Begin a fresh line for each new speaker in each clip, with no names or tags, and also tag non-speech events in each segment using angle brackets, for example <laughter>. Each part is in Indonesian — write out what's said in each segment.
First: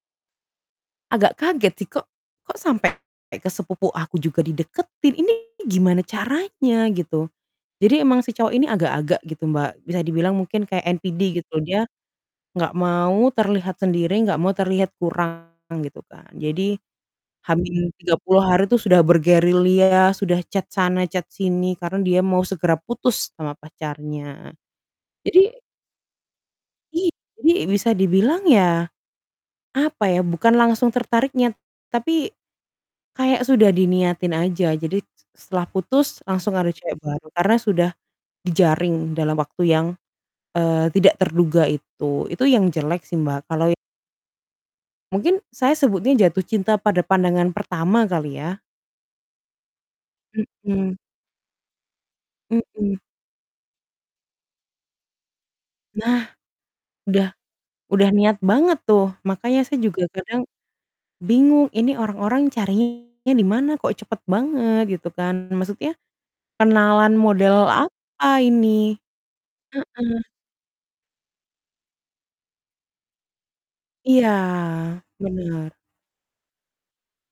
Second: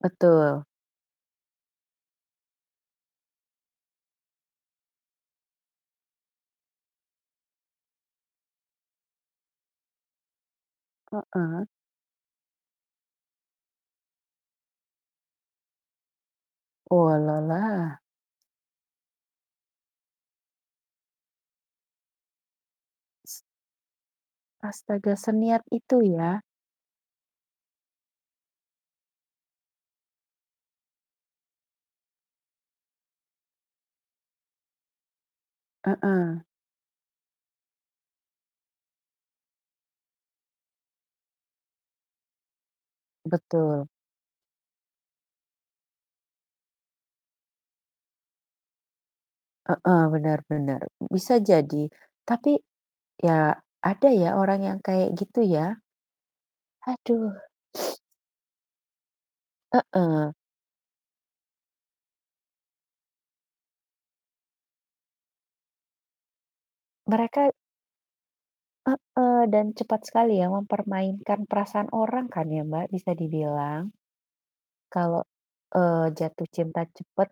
Betul.
Agak kaget sih kok kok sampai ke sepupu aku juga dideketin? Ini gimana caranya gitu. Jadi emang si cowok ini agak-agak gitu, Mbak. Bisa dibilang mungkin kayak NPD gitu.
Heeh.
Dia enggak mau terlihat sendiri, enggak mau terlihat kurang gitu kan. Jadi H min
Oalalah.
tiga puluh hari itu sudah bergerilya, sudah chat sana, chat sini karena dia mau segera putus
S
sama pacarnya.
Astaga,
Jadi
seniat itu ya?
I jadi bisa dibilang ya, apa ya, bukan langsung tertariknya, tapi kayak sudah diniatin aja. Jadi s setelah putus
Heeh.
langsung ada cewek baru, karena sudah dijaring dalam waktu yang, eee, tidak terduga itu. Itu yang jelek sih, Mbak, kalau i
Betul.
Mungkin saya sebutnya jatuh cinta pada pandangan pertama kali ya.
Heeh, benar benar.
Mhm.
Bisa jadi, tapi,
Mhm.
ya ada ya, orang yang kayak gitu ya.
Nah, udah
Aduh.
udah niat banget tuh. Makanya saya juga
Heeh.
kadang bingung, "Ini orang-orang carinya di mana kok cepet banget?" Gitu kan. Maksudnya kenalan
Mereka
model apa ini?
Heeh, dan cepat
Heeh.
sekali ya mempermainkan perasaan orang kan ya, Mbak, bisa dibilang.
Iya
Kalau,
bener.
eee, jatuh cinta cepat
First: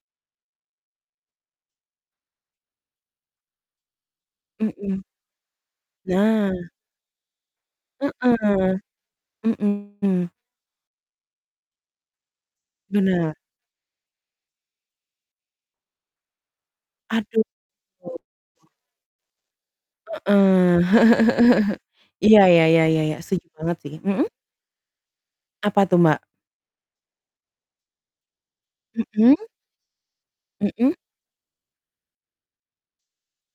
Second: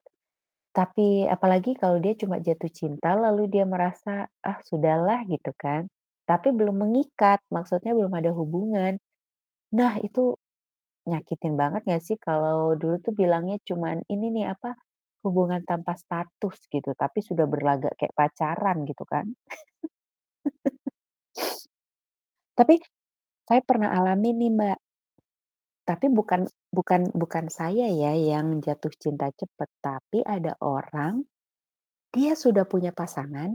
tapi apalagi kalau dia cuma jatuh cinta lalu dia merasa, "Ah,
Mhm.
sudahlah," gitu kan,
Nah.
tapi belum mengikat, maksudnya belum ada
Heeh,
hubungan. Nah
mhm.
itu nyakitin banget nggak sih? Kalau dulu tuh
Bener.
bilangnya cuman ini nih apa, "hubungan tanpa status" gitu, tapi
Aduh.
sudah berlagak kayak pacaran gitu kan.
Heeh, <chuckles>
<laughs>
iya, ya
Tapi
ya ya ya, setuju
saya
banget
pernah
sih. Mhm?
alami nih, Mbak.
Apa tuh,
Tapi
Mbak?
bukan bukan bukan saya ya yang jatuh cinta
Mhm.
cepat, tapi ada
Mhm.
orang, dia sudah punya pasangan